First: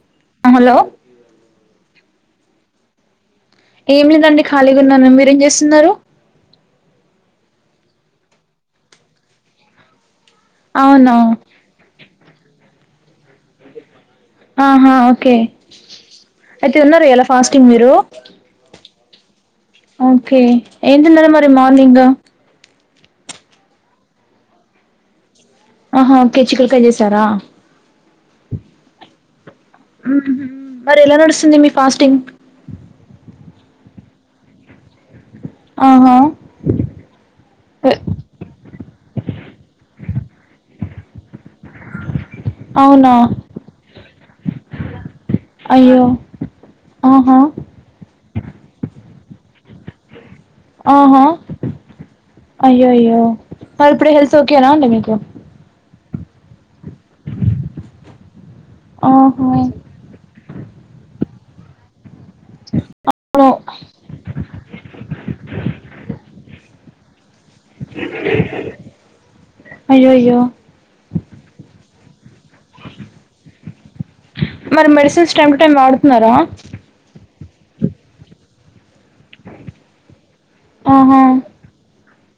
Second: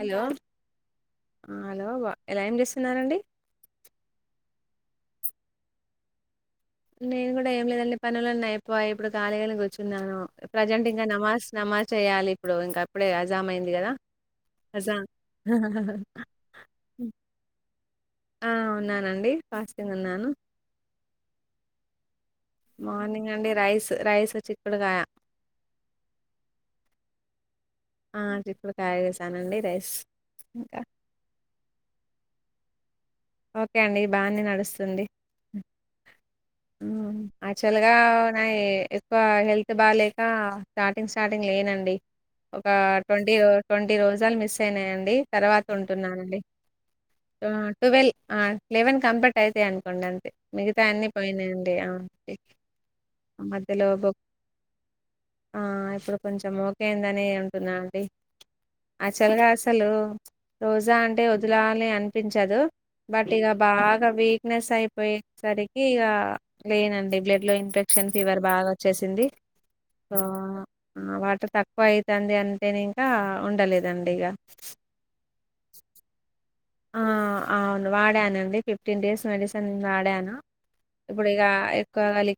Hello hello మ్ hello వ ఎలా ఏం చేస్తున్నరండి ఏం లేదండి ఖాళీగా ఉన్నాను మీరేం చేస్తున్నారు నేను కూడా ఏం లేదండి పనులు అన్ని అయిపోయ్ ఇప్పుడు కాలీగానే కూర్చున్నాను ప్రజెంట్ ఇంకా అవునా నమాజ్ నమాజ్ చేయాలి ఇప్పుడు ఇంకా అప్పుడే అజామ్ అయింది కదా ఆహా అజామ్ ఓకే అయితే ఉన్నారు ఈయల ఫాస్టింగ్ మీరు ఆ ఉన్నానండి ఫాస్టింగ్ ఉన్నాను ఓకే ఏం తిన్నారా మరి మార్నింగ్ మార్నింగ్ అండి రైస్ రైస్ చిక్కుడుకాయ ఆహా కే చికుడుకాయ చేసారా ఆ చికుడు కాయ చేసానండి రైస్ ఆహా ఇంకా మరి ఎలా నడుస్తుంది అండి ఫాస్టింగ్ ఓకే అండి బానే నడుస్తుంది ఆహా యాక్చువల్ గా ఎ ఓ నై క్ హెల్త్ బాలేక స్టార్టింగ్ స్టార్టింగ్ లేనండి ఒక అవునా ట్వంటీ ట్వంటీ రోజలు మిస్ అయినాయండి తర్వాత అయ్యో ఉంటున్నానండి ఆహా ఆ ట్వెల్వ్ ఆ లెవెన్ కంప్లీట్ అయితాయి అనుకోండి అంతే మిగతా అన్ని ఆహా పోయినాయండి అవున్ అయ్యో అయ్యో మరి ఇప్పుడు హెల్త్ ఓకేనా అండి మీకు ఆ ఇప్పుడు కొంచెం ఓకేందని ఉంటున్నా అండి అక్చుఅల్ ఆహా గా అసలు రోజా అంటే వదిలాలి అనిపించదు బట్ ఓ ఇక బాగా వీక్నెస్ అయి పోయేసరికి ఇగ లేనండి బ్లడ్ లో ఇన్ఫెక్షన్ ఫీవర్ బాగా వచ్చేసింది అయ్యో అయ్యో ఆహా వాటర్ తక్కువ అయితుంది అంటేనే ఇంకా ఉండలేదండి ఇగ మరి మెడిసిన్స్ టైమ్ టు టైమ్ వాడుతున్నారా ఆ అవును వాడానండి ఫిఫ్టీన్ డేస్ మెడిసిన్ వాడాను ఆహా ఇప్పుడు ఇగ ఎక్కువ కలి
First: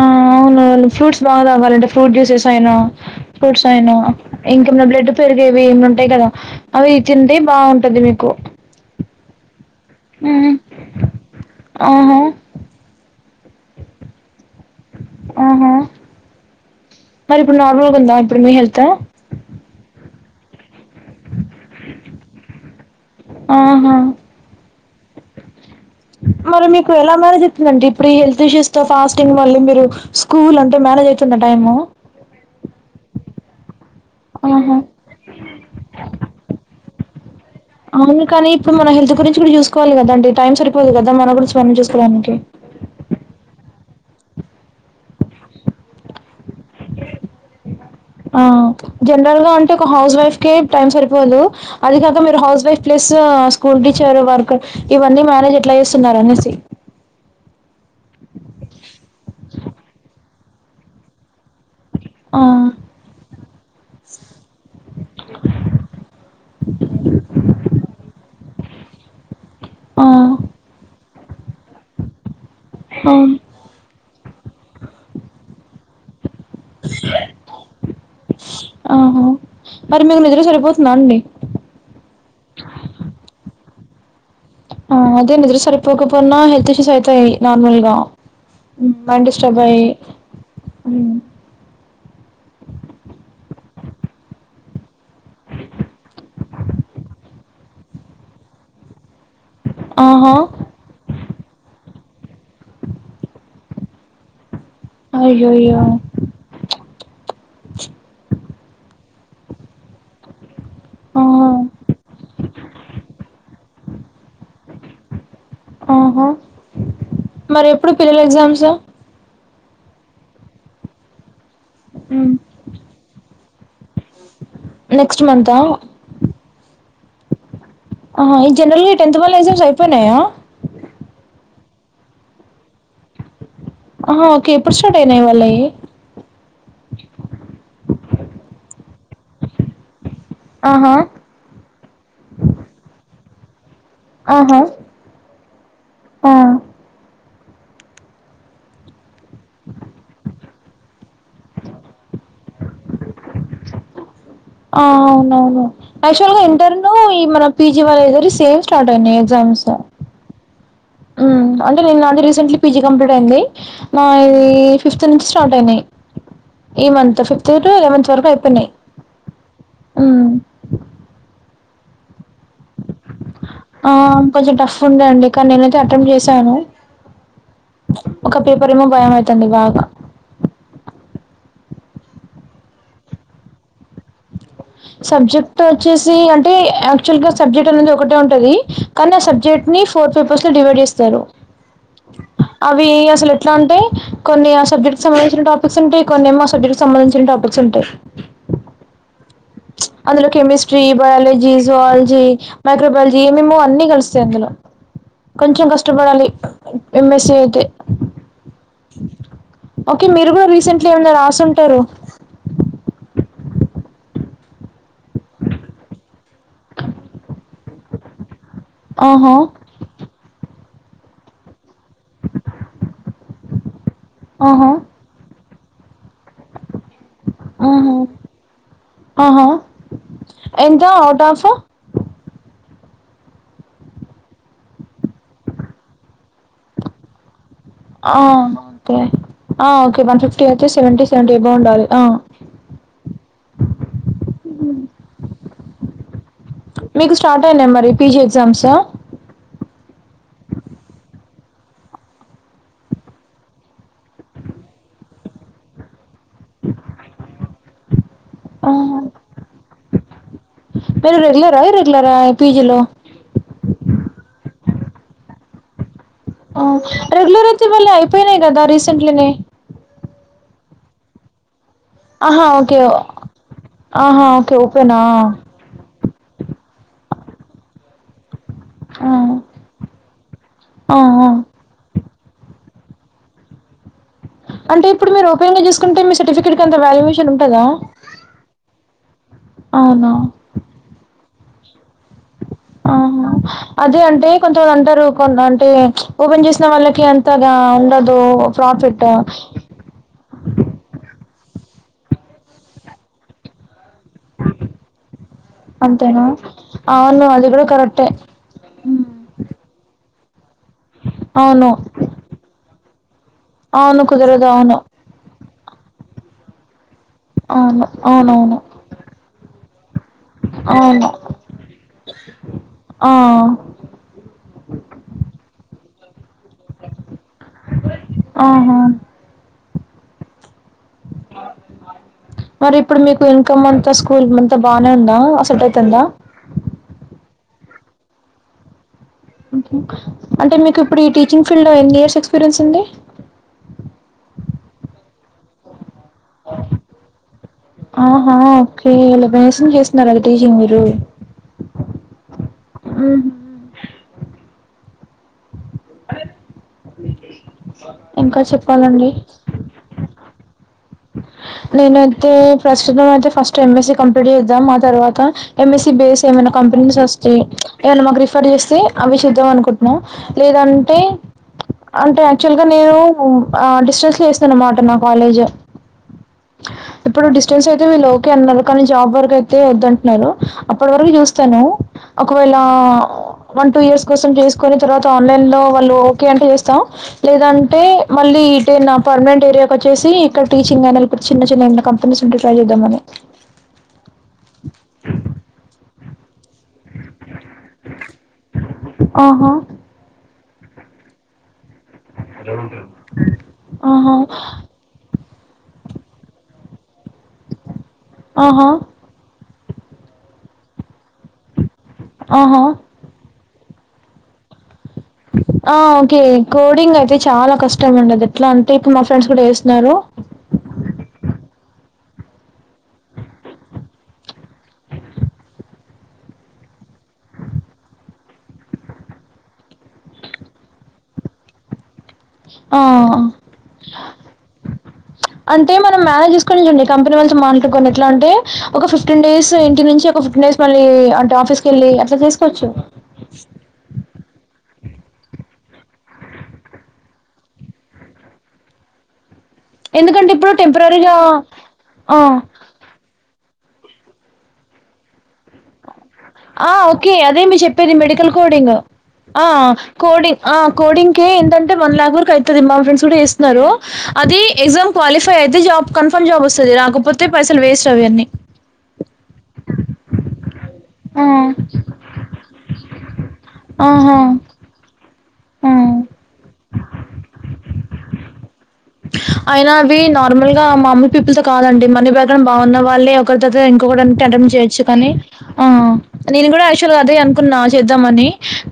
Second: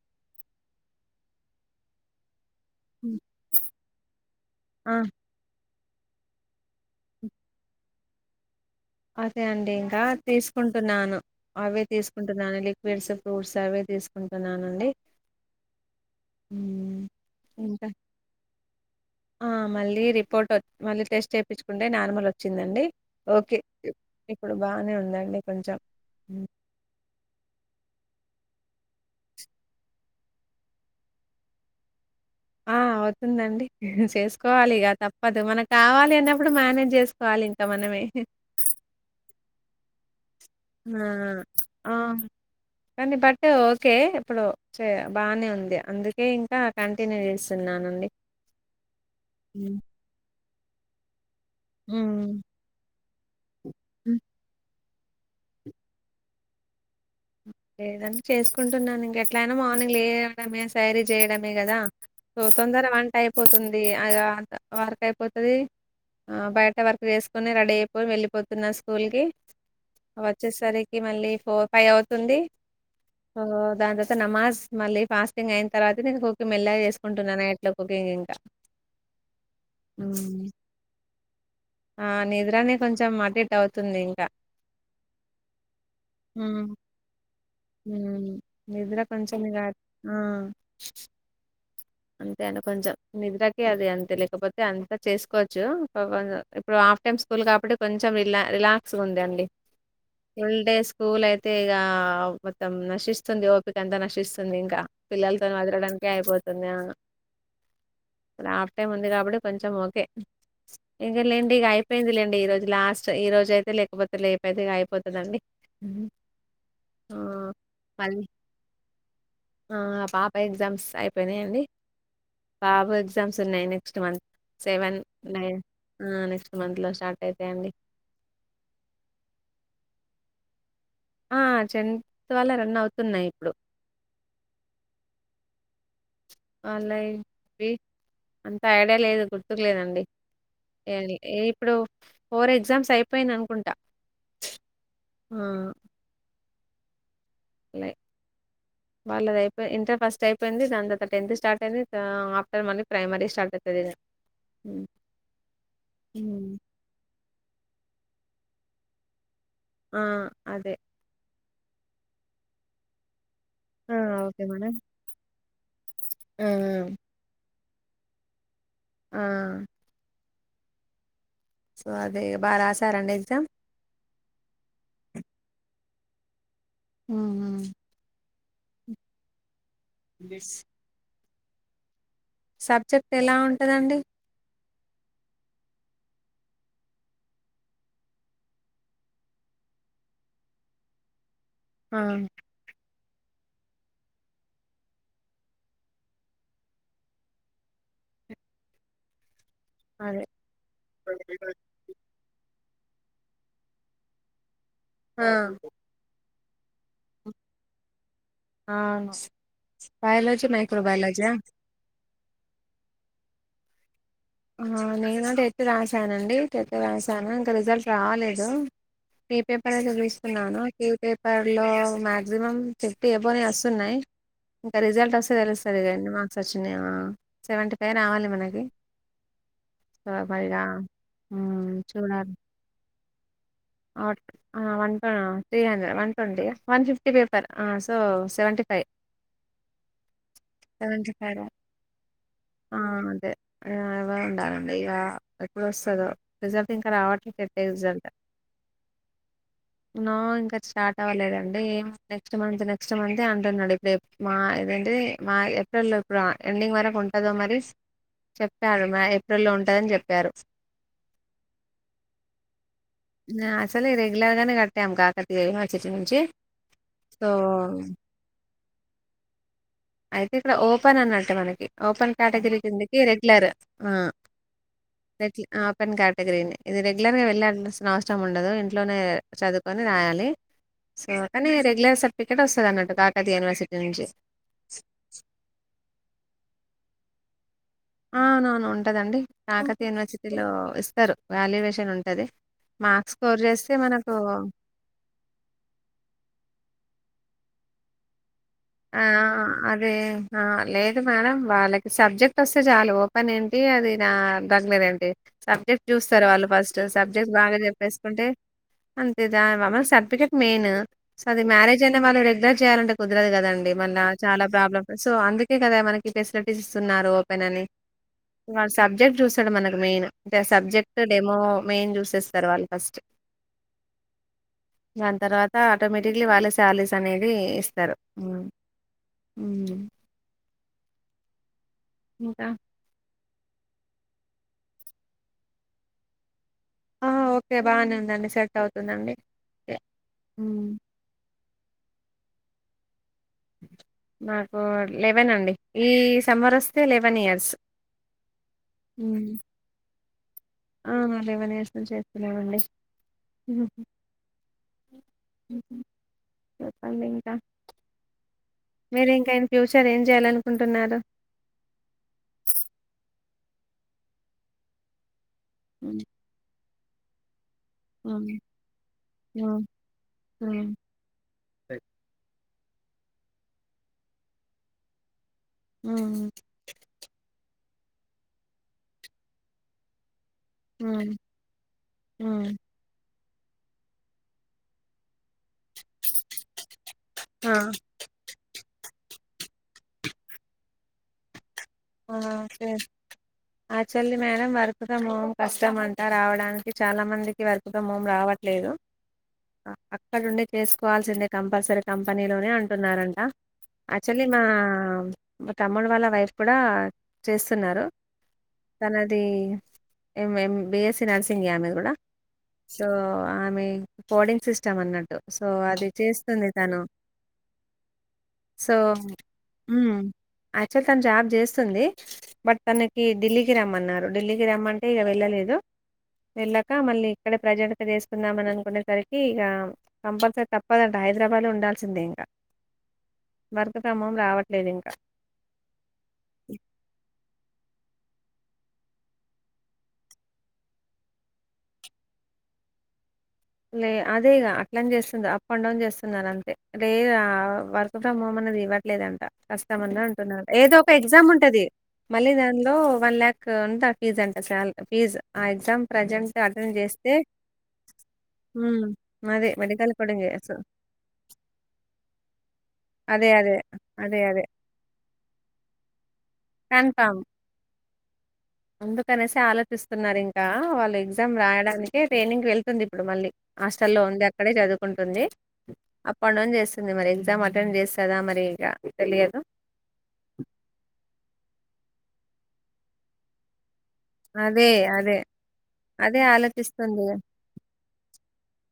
ఆ అవునువును ఫ్రూట్స్ బాగా తగాలండి ఫ్రూట్ జ్యూసెస్ టయినో హ్మ్. ఫ్రూట్స్ అయినో ఇంకేమ ఆ! బ్లడ్ పెరిగేవి ఏమన్నా డేటాడో అవి హ్మ్. తింటే బాగుంటది మీకు అదే అండి ఇంకా హ్మ్ తీసుకుంటున్నాను అవే ఆహా తీసుకుంటున్నాను లిక్విడ్స్ ఫూట్స్ అవే తీసుకుంటున్నానండి హ్మ్. మరిప్పుడు ఇంకా నార్మలాగుందా ఇప్పుడు మీ హెల్త్ ఫోటో మళ్ళీ టెస్ట్ చేపించుకుంటే నార్మల్ ఒచ్చిందండి ఓకే ఆహా ఇప్పుడు బాగనే ఉ ఉందండి కొంచం మరి మీకు ఎలా మానేజితుందండి ఇప్పుడీ హెల్ షేస్త ఫాస్టింగ్ మళ్ళి మీరు స్కూల్ అంటే మానేజ్ ఐతుంద టైమ్ తుందండి చేస్కోవాలి ఆహా ఇగ తప్పదు మనకు కావాలి అన్నప్పుడు మానేజ్ చేస్ అవును కానీ ఇప్పుడు మన హెల్త్ గురించి గుడ్ చూస్కోవాలి కదా అండి టైమ్ సరిపోదు ఆ! గదా మన గురించి మనం చూస్కోడానికి కే ఇప్పుడు చె బానే ఉంది అందుకే ఇంకా కంటిన్యూ చేసున్నా ఆ జనరల్ గా ఉంటే ఒక హౌస్ వైఫ్ కీ టైం సరిపోదు అది కాక మీరు హ్మ్. House wife plus school teacher హ్మ్. వర్క్ ఇవన్నీ మేనేజ్ ఎట్లా చేస్తునర్ అనేసి లేదని చేసుకుంటున్నాను ఇంక ఎట్లా అయినా మార్నింగ్ లేయడమే శారీ చేయడం మె కదా ఆ! సో తొందర వంట అయిపోతుంది ఇగ అ వర్క్ అయిపోతది ఆ బయట వర్క్ చేస్కొని రడీ అయిపోయి వెళ్ళలిపోతున్నా స్ కూల్ కి ఆ! వచ్చేసరికి మళ్ళీ ఫోర్ ఫైవ్ అవుతుంది అవును. ఆ దాని తర్వాత నమాజ్ మళ్ళీ ఫాస్టింగ్ అయిన్ తర్వాత న మెల్ల చేసుకుంటున్న నైట్ల కుకింగ్ ఇంకా ఆహా! మరి మీకు నిద్ర సరిపోతుందా అండి? ఆ నిద్రనె కొంచెం అటిట్ అవ్ తుంది ఇంక ఆ అదేనిద్ర సరిపోకపొన్నా హెల్త్ ఇష్యూస్ అయితయ్ మ్ నిద్ర కొంచెం డిస్టర్బ్ ఇగా అయ్యి. ఆ హ్మ్. అంతె అండి కొంచెం నిద్ర అది అంతే లేకపోతే అంతా చేసుకోవచ్చు ఇప్పుడు హాఫ్ టైమ్ స్కూల్ కాబట్టి కొంచెం ఇలా రిలాక్స్ ఉంది అండి ఆహా! ఫుల్ డే స్కూల్ అయితే ఇగా మొత్తం నశిస్తుంది ఓపిక అంత నశిస్తుంది ఇంక్ పిల్లల్తో అయ్యయ్యో! అదలడానికే అయిపోతుంది ఇప్పు ఆఫ్ టై ముందిగా పుడు కొంచెం ఓకే ఇంక ఆ! లేండి ఇగ అయిపోయింది లేండి ఈ రోజ్ లాస్ట్ ఈ రోజా అయితే లేక్పోత్ లేపోతేగా అయిపోతదండి ఆహా! ఆ మరెప్పుడు పిల్లల్ మళ్ళీ ఎగ్జామ్సు ఆ పాప ఎగ్జామ్స్ అయిపోయినయండి హ్మ్. బాబు ఎగ్జామ్స్ ఉన్నయ్ నెక్స్ట్ మంత్ సెవెన్ నెక్స్ట్ మంతా? నైన్ అ నెక్స్ట్ మంత్ లో స్టార్ట్ అయితయండి ఆ ఈ జనరల్ గా టెన్త్ వాళ్ళ ఎగ్జామ్స్ అయిపోయినయా ఆ చెంత్ వల రన్ అవుతున్నాయ్ ఇప్పుడు ఆహా ఓకే ఇప్పుడ్ స్టార్ట్ అయినయా వాళ్ళయీ వాళ్ళయా అంత ఐడియా లేదు గుర్తుక్లేదండి ఆహా ఎ ఇప్పుడూ ఫోర్ ఎగ్జామ్స్ అయిపోయ్ అనుకుంటా ఆహా ఆ ఆ మీ వాళ్ళుద్ అయిపోయి ఇంటర్ ఫస్ట్ అయిపోయింది దాని తర్వాత టెన్త్ స్టార్ట్ అయింది ఆఫ్టర్ మల్లీ ప్రైమరీ స్టార్ట్ ఐతది ఆ అవునవును యాక్చువల్ గా హ్మ్ ఇంటర్ నూ ఈ మన పీజీ వాల్లయ్ గుడ సేం స్టార్ట్ అయినాయ్ ఎగ్జామ్స్ ఆ అదే అంటేనె నాది రీసెంట్లీ పీజీ కంప్లీట్ అయింది ఆ మా ఓకే ఇదీ మేడం ఫిఫ్త్ నుంచి స్టార్ట్ అయినయ్ ఆ ఈ month fifth two two eleventh వరకు అయ్ పోయినయ్ ఆ అ సో అదే బా రాశారండి ఎగ్జామ్ ఆ కొంచెం టఫ్ ఉండే అండి కానీ నేనైతే అటెంప్ట్ చేశాను అవునా ఒక పేపర్ ఏమో భయం అయితంది బాగా బిస్.. సబ్జెక్ట్ ఎలా ఉంటందండి సబ్జెక్ట్ వచ్చేసి అంటే యాక్చువల్ గా సబ్జెక్ట్ అనేది ఒకటే ఉంటది కానీ ఆ సబ్జెక్ట్ ని ఫోర్ పేపర్స్ లో డివైడ్ చేస్తారు ఆ అవి అసలు ఎట్లా అంటే కొన్ని ఆ సబ్జెక్ట్ సంబంధించిన టాపిక్స్ ఉంటాయి కొన్ని ఏమో సబ్జెక్ట్ సంబంధించని టాపిక్స్ ఉంటాయి [unintelligible] అదే అందులో కెమిస్ట్రీ బయాలజీ జుయాలజీ మైక్రోబయాలజీ ఏమేమో అన్నీ కలుస్తాయి అందులో ఆ కొంచెం కష్టపడాలి ఎమ్ ఎస్సి అయితే ఆ ఓకే మీరు బయాలజీ కూడా రీసెంట్లీ ఏమైనా మైక్రోబయలజా రాసుంటారు ఆ నేను టెన్త్ రాసానండి టెన్త్ రాసాను ఇంకా రిజల్ట్ రాలేదు ఆహా ఏ పేపర్ చదివిస్తున్నాను ఎ పేపర్లో మాక్సిమమ్ ఫిఫ్టీ ఎబౌనే వస్తున్నాయి ఆహా ఇంకా రిజల్ట్ వస్తే తెలుస్ ఆ రోజు ఎన్ని మార్క్స్ వచ్చినయా సెవెంటీ ఆహా ఫైఫ్ రావాలి మనకి ఆహా రాఫైడా ఎంత అవుట్ ఆఫ్ మ్మ్ చూడాలి ఆ ఆ వన్ టెన్ ఆ three hundred one ట్వంటీఆ one fifty paper so ఆ సెవెంటీ ఫైవ్ ఓకే ఆ ఓకే వన్ ఫిఫ్టీ అయితే సెవెంటీ సెవెంటీ ఎబౌ ఉండాలి ఆ దే అవే ఉండాలండిగా ఎప్పుడు వస్తదో మీకు స్టార్ట్ అయినీయ్ మరి పీజీ ఎగ్జామ్స్ ఆ నో ఇంకా స్టార్ట్ అవ్వలేదండి నెక్స్ట్ మంత్ నెక్స్ట్ మంత్ ఎ అంటున్నాడు ఇదే మారె ఇది ఏప్రిల్ ఇప్ర ఎండింగ్ వరకు ఉంటంద మరి చెప్పారు మ ఏప్రిల్లో ఉంటందని చెప్పారు మీరు రెగ్యులర్ ఆ ఇర్రెగ్యులర్ పీజీలో టైమ్ కాకతీ హచి రెగ్యులర్ అయితే మళ్ళ అయిపోయినాయి కదా రీసెంట్లీనే అయితే ఇక్కడ ఓపెన్ అన్నట్టు మనకి ఓపెన్ ఆహా కేటగిరీ ఓకే కిందకి రెగ్యులర్ ఆ ఆహా ఓకే ఓపెనా రె గ్లు ఆపెన్ కేటగిరీ అండి ఇది రెగ్యులర్ గా వెళ్ళాల్సిన అవసరం ఉ ఇంట్లోనే ఆ చదువుకొని రాయాలి ఆ సో ఆ కానీ రె టికెట్ వస్తది అన్నట్టు కాకతీయ యూనివర్సిటీ నుంచి అంటే ఇప్పుడు మీరు ఓపెన్ గా చేసుకుంటే మీ సర్టిఫికేట్ కంత వ్యాల్యువేషన్ ఉంటుందా ఆ అవునవును ఉంటదండి కాకతి అవునా యూనివర్సిటీలో ఇస్తారు వాల్యూవేషన్ ఉంటది ఆ మార్క్స్ స్కోర్ చేస్తే అదే మనకు అంటే కొంతమంది అంటారు కొ అంటే ఓపెన్ చేసిన వాళ్ళకి అ తగా ఉండదు ఆ ప్రాఫిట్ అదే ఆ లేదు మేడం వాళ్ళకి సబ్జెక్ట్ వస్తే చాలా ఓపెన్ ఏంటి అది ఆ దాన్ మీద ఏంటి సబ్జెక్ట్ అంతేనా చూస్తారు వాళ్ళు ఫస్ట్ అవును సబ్జెక్ట్ అది బాగా కూడా కరెక్టే చెప్పేసుకుంటే అంతే దాన్మమ సర్టిఫికెట్ మెయిన్ సో అది అవును మ్యారేజ్ అయిన వాళ్ళు రెగ్యులర్ చేయాలంటే కుదరదు కదండి ఏమన అవును చాలా కుదరదు అవును ప్రాబ్లమ్ సో అందుకే కదా మనకి ఫెసిలిటీస్ ఇస్తున్నారు ఓపెన్ అని అవును అవునవును వాడు సబ్జెక్ట్ చూసాడు మనకు మెయిన్ అంటే ఆ సబ్జెక్ట్ అవును డెమో మెయిన్ చూసేస్తారు వాళ్ళు ఫస్ట్ ఒ దాని తర్వాత ఆటోమేటిక్లీ వాళ్ళ శాలరీస్ అనేది ఇస్తారు ఆహా మ్మ్ మరి ఇప్పుడు మీర్ ఇన్కమ్ అంతా స్కూల్ అంతా బాగానే ఉందా అసెట్టు అయితందా ఎ బానే ఉందండి సెట్ అవుతుందండి ఓకే. అంటే హ్మ్ మీకు ఇప్పుడు ఈ టీచింగ్ ఫీల్డ్ లో ఎన్ని ఇయర్స్ ఎక్స్పీరియన్స్ ఉంది మాకు లేవెన అండి ఈ సెమ్మర్ వస్తే లెవెన్ ఇయర్స్ ఆహా ఓకే లెవెన్ ఇయర్స్ నుంచి చేస్తున్నారు అది టీచింగ్ మీరు ఆలివన్సం చేస్తున్నామండి హుహు. చూప్పండి ఇంకా ఇంకా చెప్పాలండి మీరు ఇంకాయన ఫ్యూచర్ ఏం చేయాలనుకు ఉంటునా రా నేనైతే ప్రస్తుతం అయితే ఫస్ట్ ఎంఎస్సి కంప్లీట్ చేద్దాం ఆ తర్వాత ఎంఎస్సి హ్మ్. బేస్ ఏమైనా కంపెనీస్ వస్తాయి ఏమైన్నా మాకు హ్మ్. రిఫర్ చేస్తే అవి చేద్దాం హ్మ్. అనుకుంటున్నాం హ్మ్. లేదంటే అంటే యాక్చువల్ గా నేను డిస్టెన్స్ లో వేస్తాను అన్నమాట నా కాలేజ్ ఆ స్టెంట్స్ అయితే వీళ్ళ ఓకే అన్నారు కానీ జాబ్ వరకు అయితే వద్దంటున్నారు అప్పటి హ్మ్. వరకు చూస్తాను హ్మ్. ఒకవేళ వన్ టూ ఇయర్స్ కోసం చేసుకుొని తర్వాత ఆన్లైన్ లో వాళ్ళు ఓకే అంటే చేస్తాం ఆ! లేదంటే మళ్ళీ నా పర్నమెం ఏరియాకి వచ్చేసి ఇక్కడ టీచి అన చిన్న చిన్న ఏమైనా కంపెనీస్ ఉంటే ట్రై ఆే చేద్దామని ఆచల్లి మేడం వర్క్త మం కష్టం అంతా రావడానికి చాలా మందికి వర్క్ ఫ్రం హోం రావట్లేదు ఆహా అక్కడ ఉండే చేసుకోవాల్సిందే కంపల్సరీ కంపెనీలోనే అంటున్నారంట ఆహా యాక్చువలీ మా తమ్ముడు వాళ్ళ వైఫ్ కూడా చేస్తున్నారు ఆహా తనది ఎం ఎం బీఎస్సీ నర్సింగ్మె ఆమె కూడా ఆహా సో ఆమె కోడింగ్ సిస్ ఆ ఓకే తను కోడింగ్ అయితే చాలా కష్టం ఉండదు ఎట్లా అంటే ఇప్పుడు మా ఫ్రెండ్స్ కూడా వస్త ఉమఅచ తను జాబ్ చేస్ వస్తుంది బట్ తనకి ఢిల్లీకి రమ్మన్నారు ఢిల్లీకి రమ్మంటే వెళ్ళలేదు వెళ్ళాక మళ్ళీ ఇక్కడే ప్రజెంట్ తీసుకుందామని అనుకునేసరికి ఇక కంపల్సరీ తప్పదండి హైదరాబాద్ ఉడాల్సిందేం ఆ రావట్లేదు ఇంకా అంటే మనం మేనేజ్ స డి కంపెనీ వాళ్తో మాట్లాడుకుని ఎట్లా అంట ఒక ఫిఫ్టీన్ డేస్ ఇంటి నుంచి ఒక ఫిఫ్టీన్ డేస్ మళ్ళ అ ఆఫీస్కె వెళ్ళి అట్లా చేసుకోవచ్చు లే అదేగా అట్లని చేస్తుంది అప్ అండ్ డౌన్ చేస్తున్నారు అంతే రే వర్క్ ఫ్రమ్ హోమ్ ఇవ్వట్లేదంట కష్టమంద ఎందుకంటే అంటున్నారు ఇప్పుడు ఏదో ఒక టెంపరరీగా ఎగ్జామ్ ఉంటది ఆ! మళ్ళీ దానిలో వన్ లక్ ఉ ఫీజ్ అంట చాలా ఫీజ్ ఆ ఎగ్జామ్ ప్రజెంట్ ఆ! అటెండ్ చేస్తే ఓకే. అదే మీరు చెప్పేది మెడికల్ కోడింగ్ హ్మ్. అదే మెడికల్ కోడింగే. అకోడింగ్ సో అకోడింగ్ క ఏంటంటే వన్ లాక్ వరకు అవుతుది మా ఫ్రెండ్స్ అదే అదే. కూడా అదే అది అదే. ఎగ్జామ్ క్వాలిఫై అయితే జాబ్ కన్ఫర్మ్ జాబ్ వస్తుంది కన్ఫర్మ్. రాకపోతే పైసల్ వేస్ట్ చవన్ని వాళ్ళ ఆ! ఎగ్జామ్ రాయడానినికె ట్రైనింగ్ వెళ్తుంది ఇప్పుడు మళ్ళీ హాస్టల్లో ఆహా! ఉంది అక్కడే చదువుకుంటుంది హ్మ్. అప్ అండ్ డౌన్ చేస్తుంది మరి ఎగ్జామ్ అటెండ్ చేస్తుందా మరి ఇక అయిన అవి నార్మల్ గా మమ్మీ పీపుల్ త కాదండి మనీ పకం బాగున్న వాళ్ళ ఒకరి దగ్గర అదే చేయొచ్చు కానీ అదే. అదే నేను కూడా అక్చుఅల్ ఆలోచిస్తుంది. అదే అనుకున్నా చేద్దాని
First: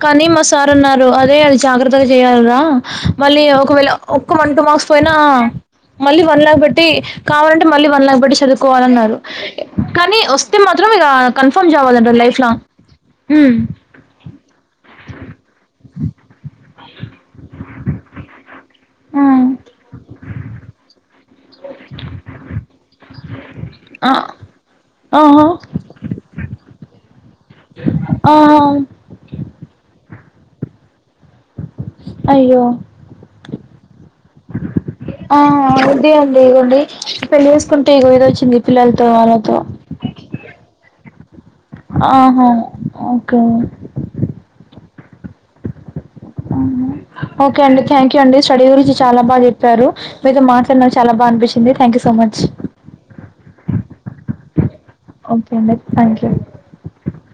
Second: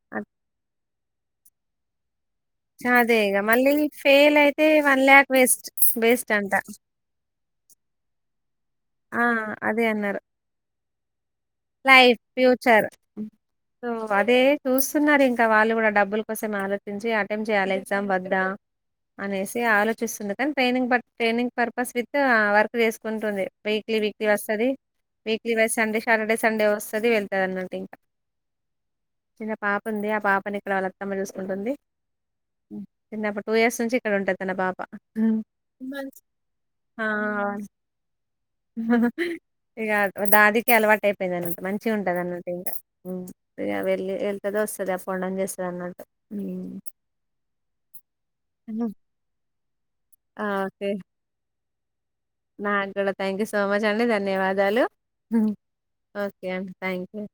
అ మా సార్ ఉన్నారు అదే అ జాగ్రత్తగా చేయాలరా అచ్చా అదే ఇగ మళ్ళీ ఒకవేళ ఒక్కూ ఫెయిల్ మత్ అయితే పోయినా వేస్ట్ మళ్ళీ వేస్ట్ వన్ అంట. లాక బట్టి కావాలంటే మళ్ళీ వన్లాక బట్టి చదువు కోవాలన్నారు ఆ! అదే కానీ అన్నారు. వస్తే మాత్రం ఇక కన్ఫర్మ్ చేవాలన్నారు లైఫ్ లాంగ్ ఉమ్ సో అదే చూస్తున్నారు ఇంకా వాళ్ళు కూడా డబ్బుల కోసం ఆలోచించి అటెంప్ట్ చేయాలి ఎగ్జామ్ వద్ద ఆ! అనేసి ఆలోచిస్తుంది కానీ training training purpose with work చేసుకుంటుంది వీక్లీ ఆ! వీక్లీ వస్తుంది ఆహా! వీక్లీ వై సండే సాటర్డే సండే వస్తుది వెళ్ కదన్నట్ ఇంకా ఆహా! చిన్న పాప ఉంది ఆ పాపని ఇక్కడ వాళ్ళ అత్తమ్మ చూసుకుంటుంది అయ్యో! చిన్నప్పుడు టూ ఇయర్స్ నుంచి ఇక్కడ ఉంటాది తన పాప ఆ ఇదే అండి ఇగోండి పెళ్లి చేేసుకుంటే ఇగో ఇది వచ్చింది పిల్లలతో వాళ్ళతో ఇక దాదికి అలవాటు అయిపోయింది అనట మంచిగ ఉంటది అన్నమాట ఆహా ఇంకా ఓకే ఇక వెళ్ళి వెళ్తుద వస్తుంది అసలే అప్ అండ్ డౌన్ చేస్తారు అన్నా ఓకే అండి, థ్యాంక్ యూ అండి, స్టడీ హ్మ్. గురించి చాలా బా జేప్పారు. మీతో మాట్లాడిన, చాల బా అనిపింది. థ్యాంక్ సో మచ్ నాక్ గుడా థ్యాంక్ యూ సో మచ్ అండి, ధన్యవాదాలు. ఓకే అండి థ్యాంక్ యూ ఓకే అండి థ్యాంక్ యు.